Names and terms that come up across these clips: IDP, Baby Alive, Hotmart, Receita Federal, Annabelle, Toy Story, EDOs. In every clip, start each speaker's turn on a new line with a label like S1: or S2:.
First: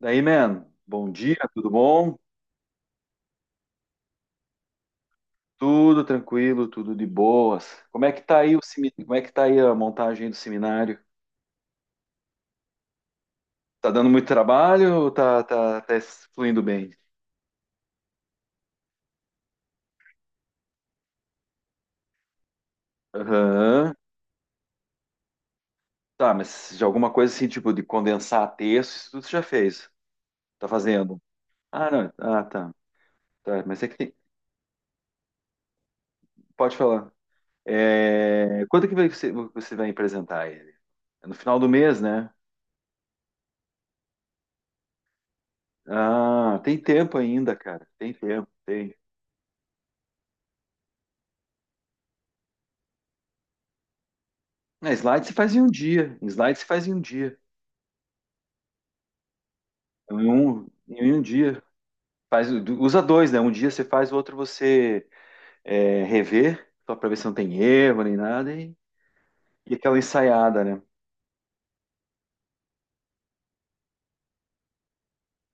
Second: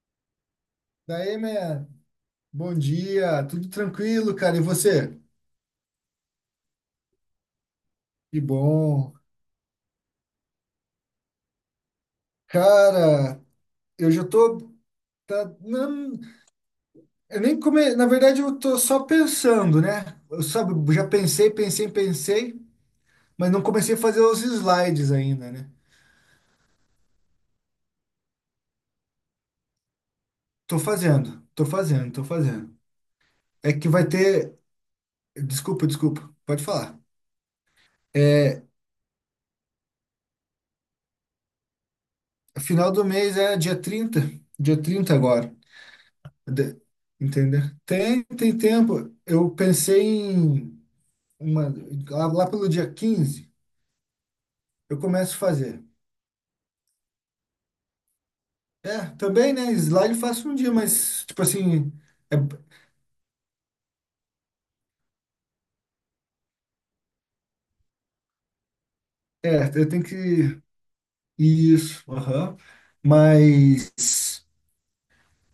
S1: Daí, man, bom dia,
S2: Daí,
S1: tudo
S2: man,
S1: bom?
S2: bom dia, tudo tranquilo, cara, e você?
S1: Tudo tranquilo, tudo de boas. Como é que tá
S2: Que
S1: aí o
S2: bom.
S1: como é que tá aí a montagem do seminário?
S2: Cara,
S1: Tá dando
S2: eu já
S1: muito
S2: tô,
S1: trabalho ou tá,
S2: tá,
S1: tá, tá
S2: não,
S1: fluindo bem?
S2: eu nem come, na verdade eu tô só pensando, né? Eu, sabe, já pensei, pensei, pensei, mas não
S1: Aham.
S2: comecei a fazer os slides ainda, né?
S1: Tá, mas de alguma coisa assim, tipo, de condensar texto, isso tudo você já fez. Tá
S2: Tô
S1: fazendo?
S2: fazendo, tô
S1: Ah, não.
S2: fazendo, tô
S1: Ah, tá.
S2: fazendo.
S1: Tá,
S2: É
S1: mas é
S2: que
S1: que
S2: vai
S1: tem...
S2: ter, desculpa, desculpa, pode
S1: Pode
S2: falar.
S1: falar.
S2: É,
S1: Quando você vai apresentar ele? É no final do mês, né?
S2: final do mês é dia 30, dia 30 agora.
S1: Ah, tem
S2: De-
S1: tempo ainda,
S2: Entendeu?
S1: cara. Tem
S2: Tem,
S1: tempo,
S2: tem
S1: tem.
S2: tempo. Eu pensei em uma, lá pelo dia 15
S1: Na
S2: eu
S1: slide se
S2: começo a
S1: faz em um
S2: fazer.
S1: dia. Em slide se faz em um dia.
S2: É, também, né? Slide
S1: Então,
S2: eu
S1: em
S2: faço um dia,
S1: um
S2: mas, tipo
S1: dia.
S2: assim, é,
S1: Faz, usa dois, né? Um dia você faz, o outro você é, rever, só para ver se não tem erro nem nada. E
S2: eu
S1: aquela
S2: tenho que.
S1: ensaiada, né?
S2: Isso, aham. Mas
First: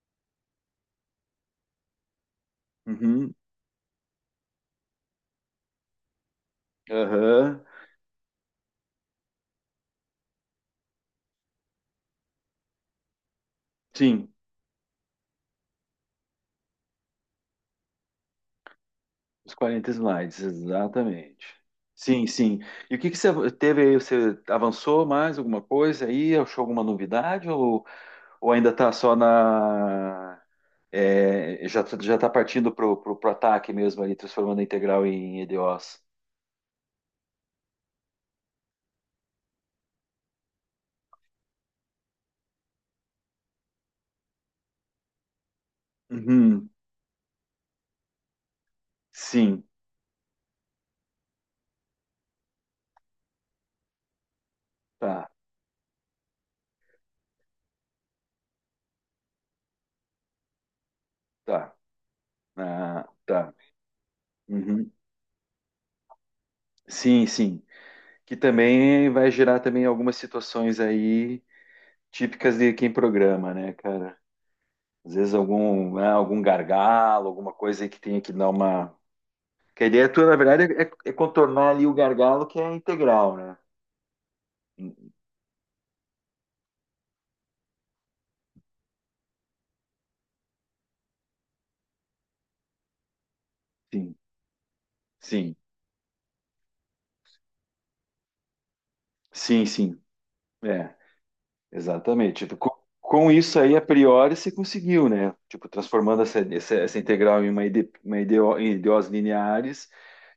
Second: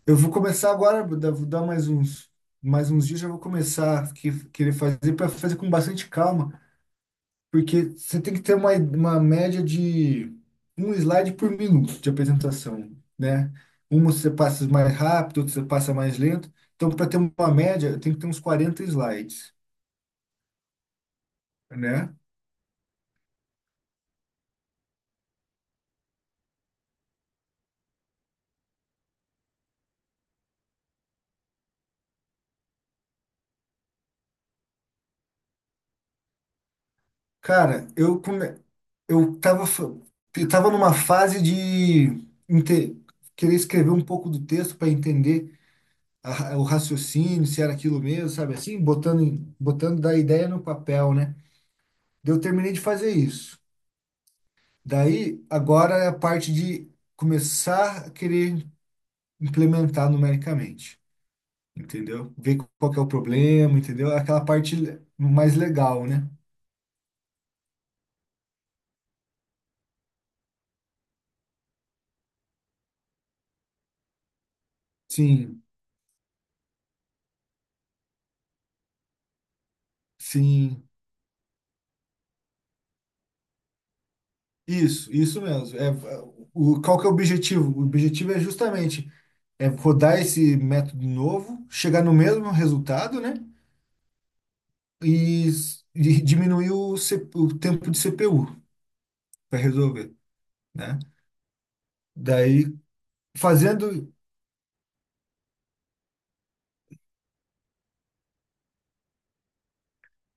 S2: eu vou começar agora, vou dar mais uns dias, já
S1: Uhum,
S2: vou começar a querer fazer para fazer com bastante calma.
S1: aham.
S2: Porque você tem que ter uma média de um slide por minuto de apresentação, né? Uma
S1: Sim,
S2: você passa mais rápido, outra você passa mais lento. Então, para ter uma média, tem que ter uns 40
S1: os
S2: slides,
S1: 40 slides, exatamente.
S2: né?
S1: Sim, sim. E o que que você teve aí? Você avançou mais alguma coisa aí? Achou alguma novidade? Ou ainda está só na... É, já está partindo pro ataque mesmo ali, transformando a integral em EDOs.
S2: Cara, eu come... eu tava fa- eu tava numa fase de inte- querer escrever um pouco do texto para entender o
S1: Uhum,
S2: raciocínio, se era aquilo mesmo, sabe, assim, botando
S1: sim,
S2: botando da ideia no papel, né? Daí eu terminei de fazer isso.
S1: tá,
S2: Daí, agora é a parte de começar a querer implementar numericamente,
S1: tá,
S2: entendeu? Ver qual que é o
S1: ah, tá.
S2: problema, entendeu? É aquela parte
S1: Uhum,
S2: mais legal, né?
S1: sim, sim. Que também vai gerar também algumas situações aí típicas de quem programa, né, cara? Às vezes
S2: Sim,
S1: algum, né, algum gargalo, alguma coisa aí que tenha que dar uma. Que a ideia tua, na verdade,
S2: sim.
S1: é, é contornar ali o gargalo que é a integral, né?
S2: Isso mesmo. Qual que é o objetivo? O objetivo é justamente rodar esse método novo, chegar no mesmo resultado, né?
S1: Sim,
S2: E,
S1: sim,
S2: e diminuir o tempo de CPU para
S1: sim, sim.
S2: resolver,
S1: É.
S2: né?
S1: Exatamente. Tipo,
S2: Daí,
S1: com isso aí, a
S2: fazendo.
S1: priori, se conseguiu, né? Tipo, transformando essa integral em uma, ide, uma em ideós lineares,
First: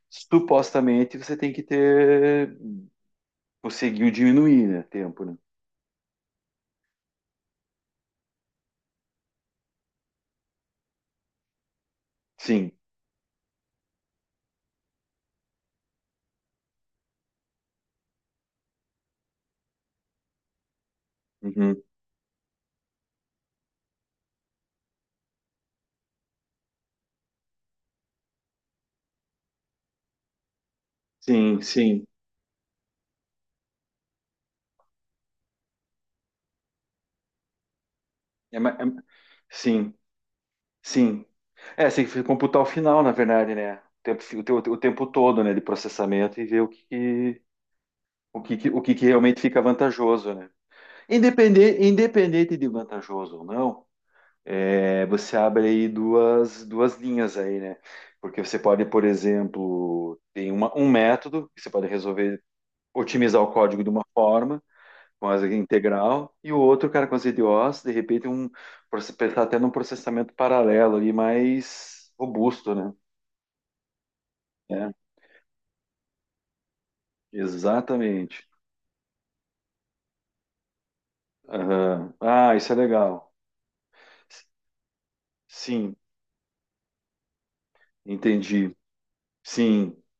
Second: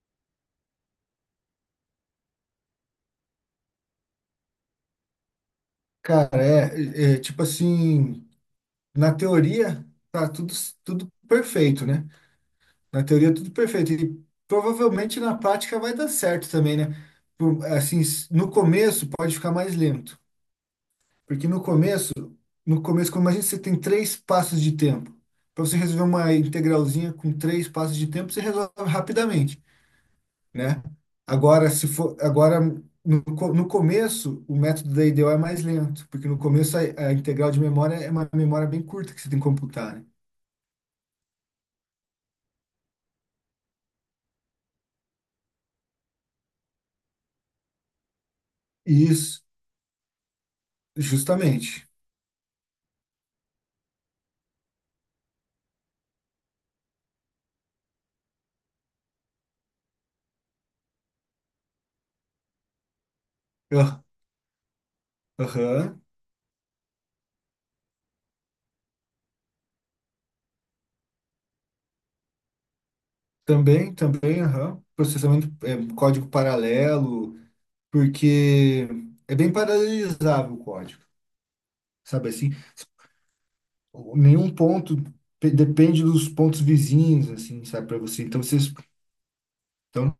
S1: supostamente você tem que ter, conseguiu diminuir, né? Tempo, né?
S2: Cara, tipo assim, na teoria tá tudo, tudo perfeito, né?
S1: Sim.
S2: Na teoria tudo perfeito. E provavelmente na prática vai dar certo também, né? Assim, no começo pode ficar mais lento. Porque no
S1: Uhum.
S2: começo, como imagina, você tem três passos de tempo. Para você resolver uma integralzinha com três passos de tempo, você resolve rapidamente, né?
S1: Sim,
S2: Agora, se
S1: sim.
S2: for, agora no, co- no começo, o método da IDEO é mais lento, porque no começo a integral de memória é uma
S1: É,
S2: memória bem
S1: é,
S2: curta que você tem que
S1: sim,
S2: computar, né?
S1: sim. É, você tem que computar o final, na verdade, né? O tempo, o, o tempo todo, né, de processamento e ver o que, o que, o que que realmente
S2: Isso,
S1: fica vantajoso, né? Independente,
S2: justamente.
S1: independente de vantajoso ou não, é, você abre aí duas, duas linhas aí, né? Porque você pode, por exemplo, tem uma, um método que você pode resolver otimizar o código de
S2: Ah,
S1: uma forma, com asa
S2: aham.
S1: integral, e o outro, cara, com as IDOs, de repente, um, pensar até num processamento paralelo ali mais robusto, né?
S2: Também, também, aham.
S1: É,
S2: Processamento, é, código paralelo,
S1: exatamente.
S2: porque é bem paralelizável o código,
S1: Aham.
S2: sabe assim?
S1: Ah, isso é legal. S-
S2: Nenhum ponto
S1: sim,
S2: depende dos pontos vizinhos, assim, sabe, para você. Então, vocês,
S1: entendi. Sim,
S2: então,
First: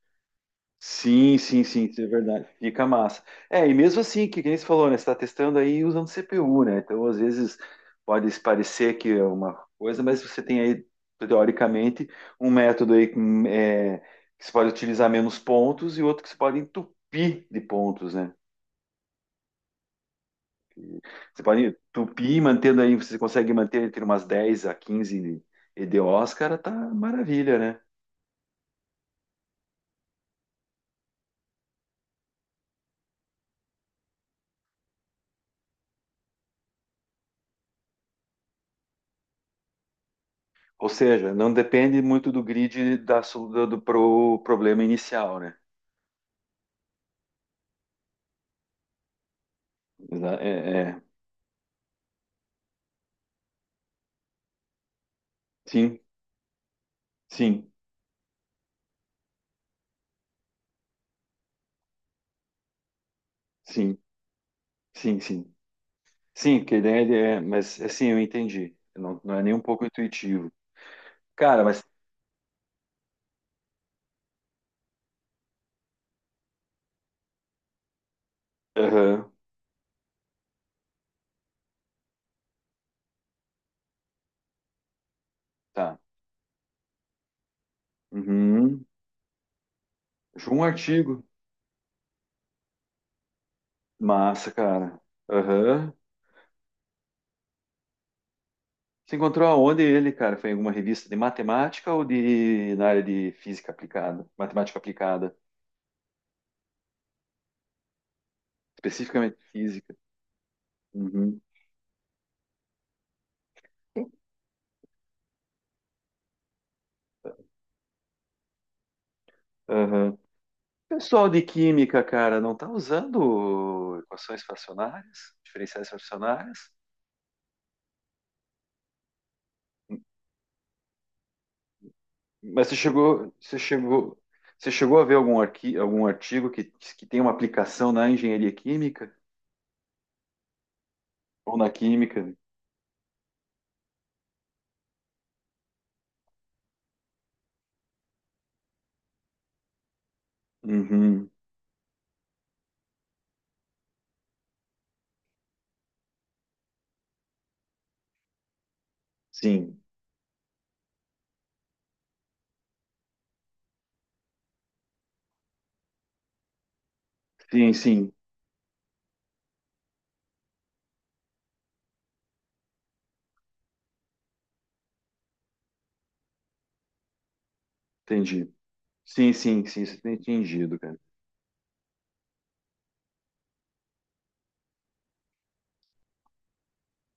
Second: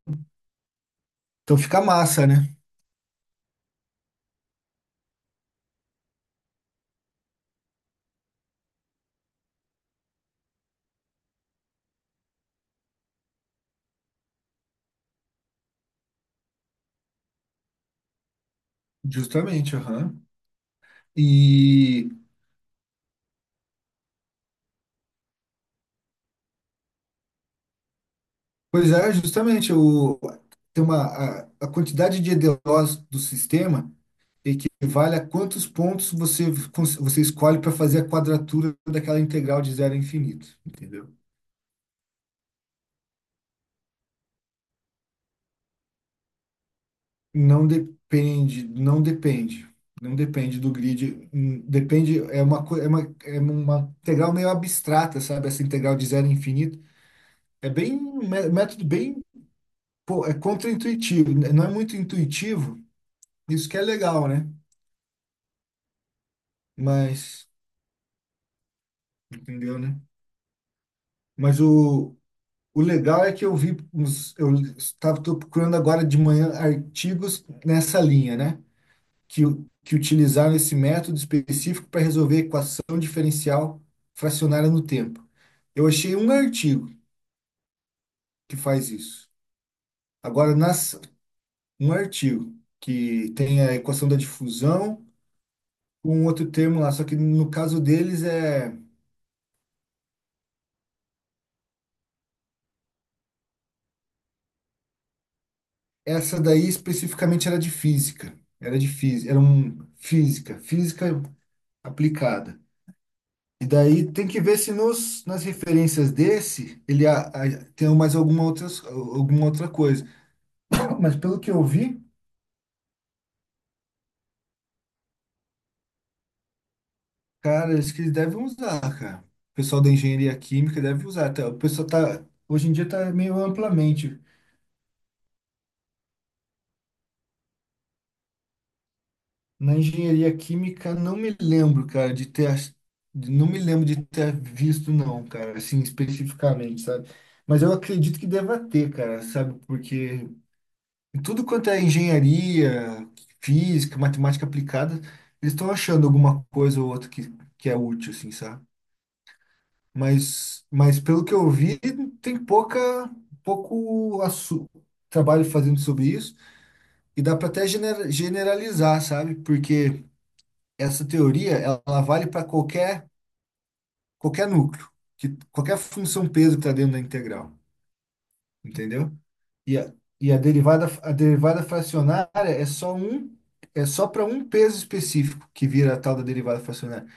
S1: sim,
S2: então
S1: sim,
S2: fica
S1: sim, isso é
S2: massa,
S1: verdade.
S2: né?
S1: Fica massa. É, e mesmo assim, que nem você falou, né? Você está testando aí usando CPU, né? Então, às vezes, pode parecer que é uma coisa, mas você tem aí, teoricamente, um método aí com, é, que você pode utilizar menos pontos e outro que você pode entupir de pontos, né?
S2: Justamente, aham.
S1: Você pode
S2: E,
S1: entupir, mantendo aí, você consegue manter entre umas 10 a 15 EDOs, cara, tá maravilha, né?
S2: pois é, justamente, o, tem uma, a quantidade de EDOs do sistema equivale a quantos pontos você, você escolhe para fazer a quadratura daquela integral de zero a infinito,
S1: Ou
S2: entendeu?
S1: seja, não depende muito do grid da, do, do problema inicial, né?
S2: Não depende, não depende, não depende do
S1: É, é.
S2: grid, depende, é é é uma integral meio abstrata, sabe? Essa integral
S1: Sim,
S2: de zero a infinito. É
S1: sim,
S2: bem, método bem, pô, é contraintuitivo, né? Não é muito intuitivo, isso que é
S1: sim,
S2: legal, né?
S1: sim, sim. Sim, que a ideia é,
S2: Mas,
S1: mas assim, eu entendi. Não, não é nem um
S2: entendeu,
S1: pouco
S2: né?
S1: intuitivo.
S2: Mas
S1: Cara, mas...
S2: o legal é que eu vi, eu estava tô procurando agora de manhã artigos nessa linha, né?
S1: Aham,
S2: Que, que utilizaram esse método específico para resolver a equação diferencial fracionária no tempo. Eu
S1: tá.
S2: achei um artigo que
S1: Uhum.
S2: faz isso.
S1: Achou
S2: Agora,
S1: um artigo.
S2: um artigo que tem a equação da
S1: Massa, cara.
S2: difusão
S1: Aham.
S2: com outro termo lá, só que no caso deles é...
S1: Você encontrou aonde ele, cara? Foi em alguma revista de matemática ou de na área de física aplicada? Matemática aplicada,
S2: essa daí especificamente era de física. Era de física,
S1: especificamente
S2: era
S1: física.
S2: física
S1: Uhum.
S2: aplicada. E daí tem que ver se nas referências desse ele tem mais alguma outra coisa.
S1: Aham.
S2: Mas
S1: Pessoal
S2: pelo
S1: de
S2: que eu
S1: química,
S2: vi,
S1: cara, não tá usando equações fracionárias, diferenciais fracionárias?
S2: cara, acho que eles devem usar, cara. O pessoal da engenharia química deve usar. Tá, o pessoal tá,
S1: Mas
S2: hoje em
S1: você
S2: dia tá
S1: chegou,
S2: meio
S1: você chegou,
S2: amplamente.
S1: você chegou a ver algum, arqui, algum artigo que tem uma aplicação na engenharia química
S2: Na engenharia química, não me
S1: ou na
S2: lembro, cara, de
S1: química?
S2: ter. Não me lembro de ter visto, não, cara, assim, especificamente, sabe? Mas eu acredito que deva ter, cara, sabe? Porque
S1: Uhum,
S2: tudo quanto é engenharia, física, matemática aplicada, eles estão achando alguma coisa ou outra que é útil, assim, sabe?
S1: sim,
S2: Mas pelo que eu vi, tem pouco assu- trabalho fazendo sobre isso. E dá para até
S1: sim, sim,
S2: generalizar, sabe? Porque essa teoria ela vale para qualquer qualquer núcleo, que qualquer função peso que está dentro da integral,
S1: entendi.
S2: entendeu?
S1: Sim, sim,
S2: E
S1: sim,
S2: a,
S1: você tem
S2: e
S1: entendido, cara.
S2: a derivada fracionária é só é só para um peso específico que vira a tal da derivada fracionária.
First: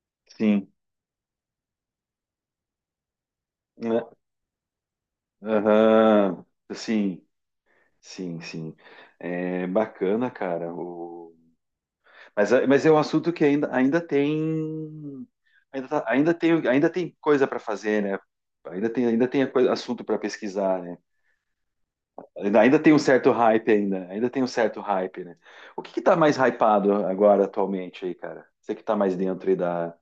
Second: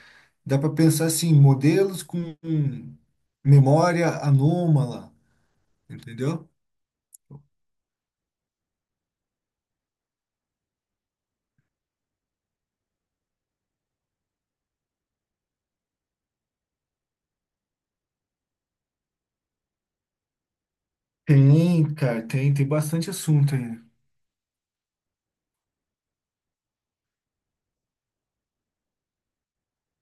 S2: Dá
S1: Sim,
S2: para pensar assim, modelos com memória
S1: né?
S2: anômala,
S1: Aham,
S2: entendeu?
S1: sim, sim, sim. É bacana, cara. O... Mas, mas é um assunto que ainda, ainda tem, ainda, ainda tem coisa para fazer, né? Ainda tem a assunto para pesquisar, né?
S2: Tem, cara, tem, tem
S1: Ainda tem um
S2: bastante
S1: certo
S2: assunto
S1: hype
S2: ainda.
S1: ainda, ainda tem um certo hype, né? O que que tá mais hypado agora atualmente aí, cara? Você que tá mais dentro aí da...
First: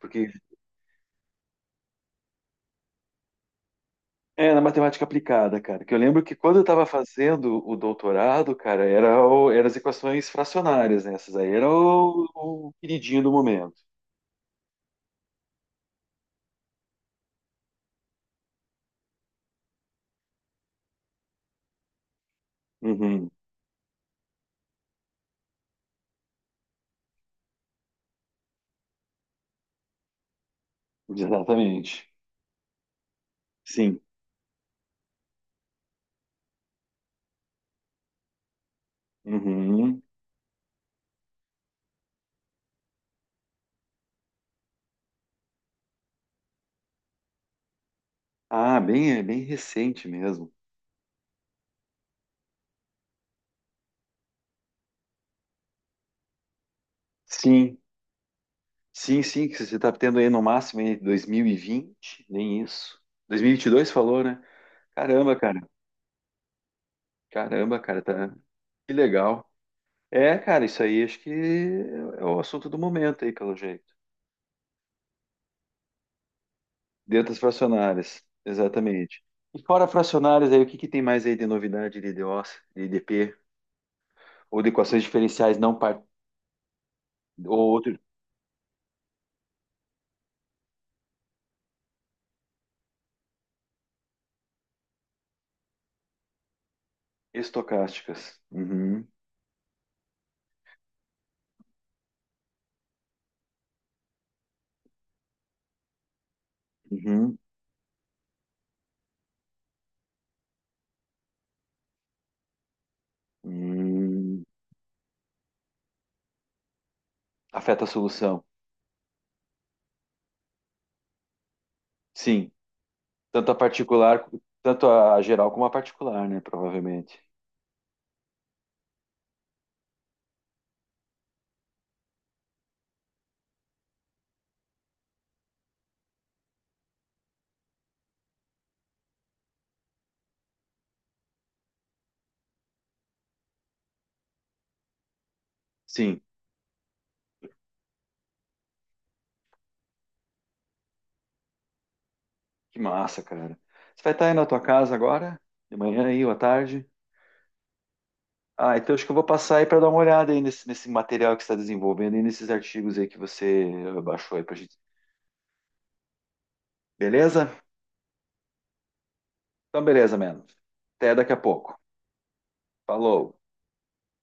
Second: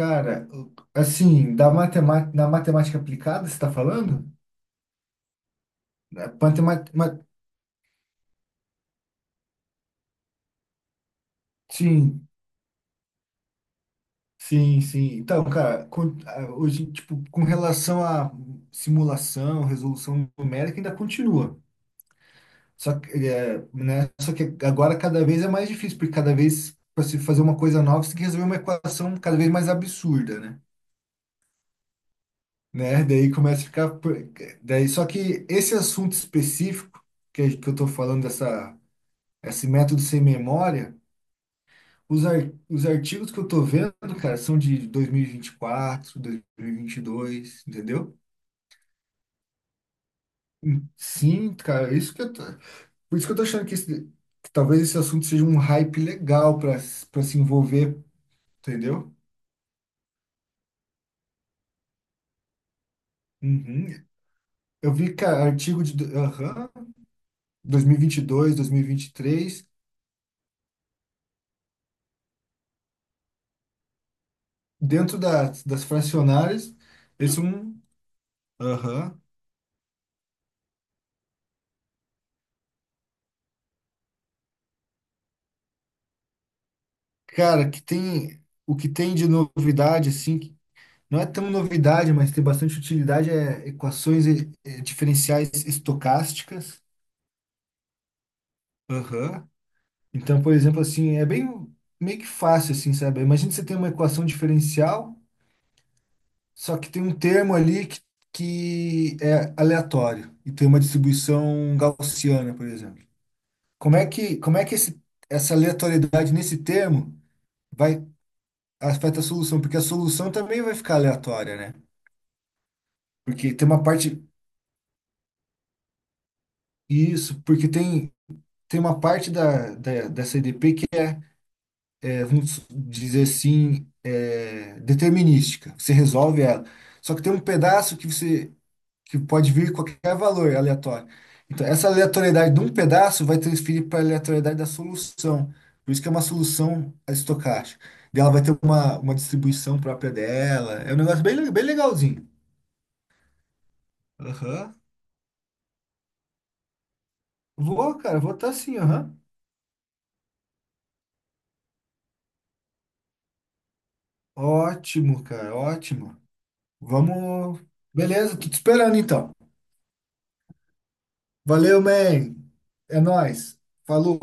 S1: Porque
S2: assim, da matemática, na matemática aplicada, você está falando?
S1: é na matemática aplicada, cara, que eu lembro
S2: Na
S1: que quando eu
S2: matema-
S1: tava
S2: ma-
S1: fazendo o doutorado, cara, era eram as equações fracionárias, né? Essas aí era
S2: Sim,
S1: o queridinho do momento.
S2: sim, sim. Então, cara, ah, hoje, tipo, com relação à simulação, resolução numérica, ainda continua. Só que,
S1: Uhum,
S2: é, né, só que agora cada vez é mais difícil, porque cada vez, para se fazer uma coisa nova, você tem que resolver uma equação cada vez mais absurda, né?
S1: exatamente.
S2: Né? Daí começa a ficar.
S1: Sim.
S2: Daí, só que esse assunto específico, que eu tô falando, esse
S1: Uhum.
S2: método sem memória, os artigos que eu tô vendo, cara, são de 2024, 2022, entendeu?
S1: Ah, bem, é bem recente mesmo.
S2: Sim, cara, é isso que eu tô, por isso que eu tô achando que talvez esse assunto seja um hype legal para para se
S1: Sim,
S2: envolver, entendeu?
S1: sim, sim, que você está tendo aí no máximo aí 2020, nem isso. 2022
S2: Uhum.
S1: falou, né?
S2: Eu vi,
S1: Caramba,
S2: cara,
S1: cara.
S2: artigo aham,
S1: Caramba, cara, tá.
S2: 2022,
S1: Que legal.
S2: 2023,
S1: É, cara, isso aí acho que é o assunto do momento aí, pelo jeito.
S2: dentro das, das fracionárias,
S1: Dentro das
S2: esse é um,
S1: fracionárias,
S2: aham,
S1: exatamente. E fora fracionárias aí, o que que tem mais aí de novidade de IDOs, de IDP, ou de equações diferenciais não par... ou
S2: cara, que
S1: outro
S2: tem o que tem de novidade assim, que não é tão novidade, mas tem bastante utilidade é equações e diferenciais estocásticas.
S1: estocásticas? Uhum,
S2: Aham. Então, por exemplo, assim, é bem meio que fácil, assim, sabe? Imagina que você tem uma equação diferencial, só que tem um
S1: uhum,
S2: termo ali que é aleatório e tem uma distribuição gaussiana, por exemplo.
S1: uhum.
S2: Como é que essa aleatoriedade nesse termo
S1: Afeta a
S2: vai
S1: solução.
S2: afeta a solução? Porque a solução também vai ficar aleatória, né?
S1: Sim, tanto
S2: Porque
S1: a
S2: tem uma parte,
S1: particular, tanto a geral como a particular, né? Provavelmente.
S2: isso, porque tem, tem uma parte dessa EDP que é, vamos dizer assim, é, determinística. Você resolve ela. Só que tem um pedaço que pode vir qualquer valor aleatório. Então, essa aleatoriedade de um pedaço vai transferir para a aleatoriedade da solução. Por isso que é
S1: Sim,
S2: uma solução estocástica. Daí ela vai ter uma distribuição própria dela. É um negócio bem, bem legalzinho.
S1: que massa, cara. Você vai estar aí na tua
S2: Aham.
S1: casa agora? De manhã aí, ou à tarde?
S2: Vou, cara, vou estar
S1: Ah,
S2: sim,
S1: então acho que eu
S2: aham.
S1: vou passar aí para dar uma olhada aí nesse, nesse material que você está desenvolvendo e nesses artigos aí que você baixou aí pra gente.
S2: Ótimo, cara, ótimo.
S1: Beleza?
S2: Vamos. Beleza, tô te esperando então.
S1: Então, beleza, mano. Até daqui a pouco.
S2: Valeu, man. É
S1: Falou.
S2: nóis. Falou.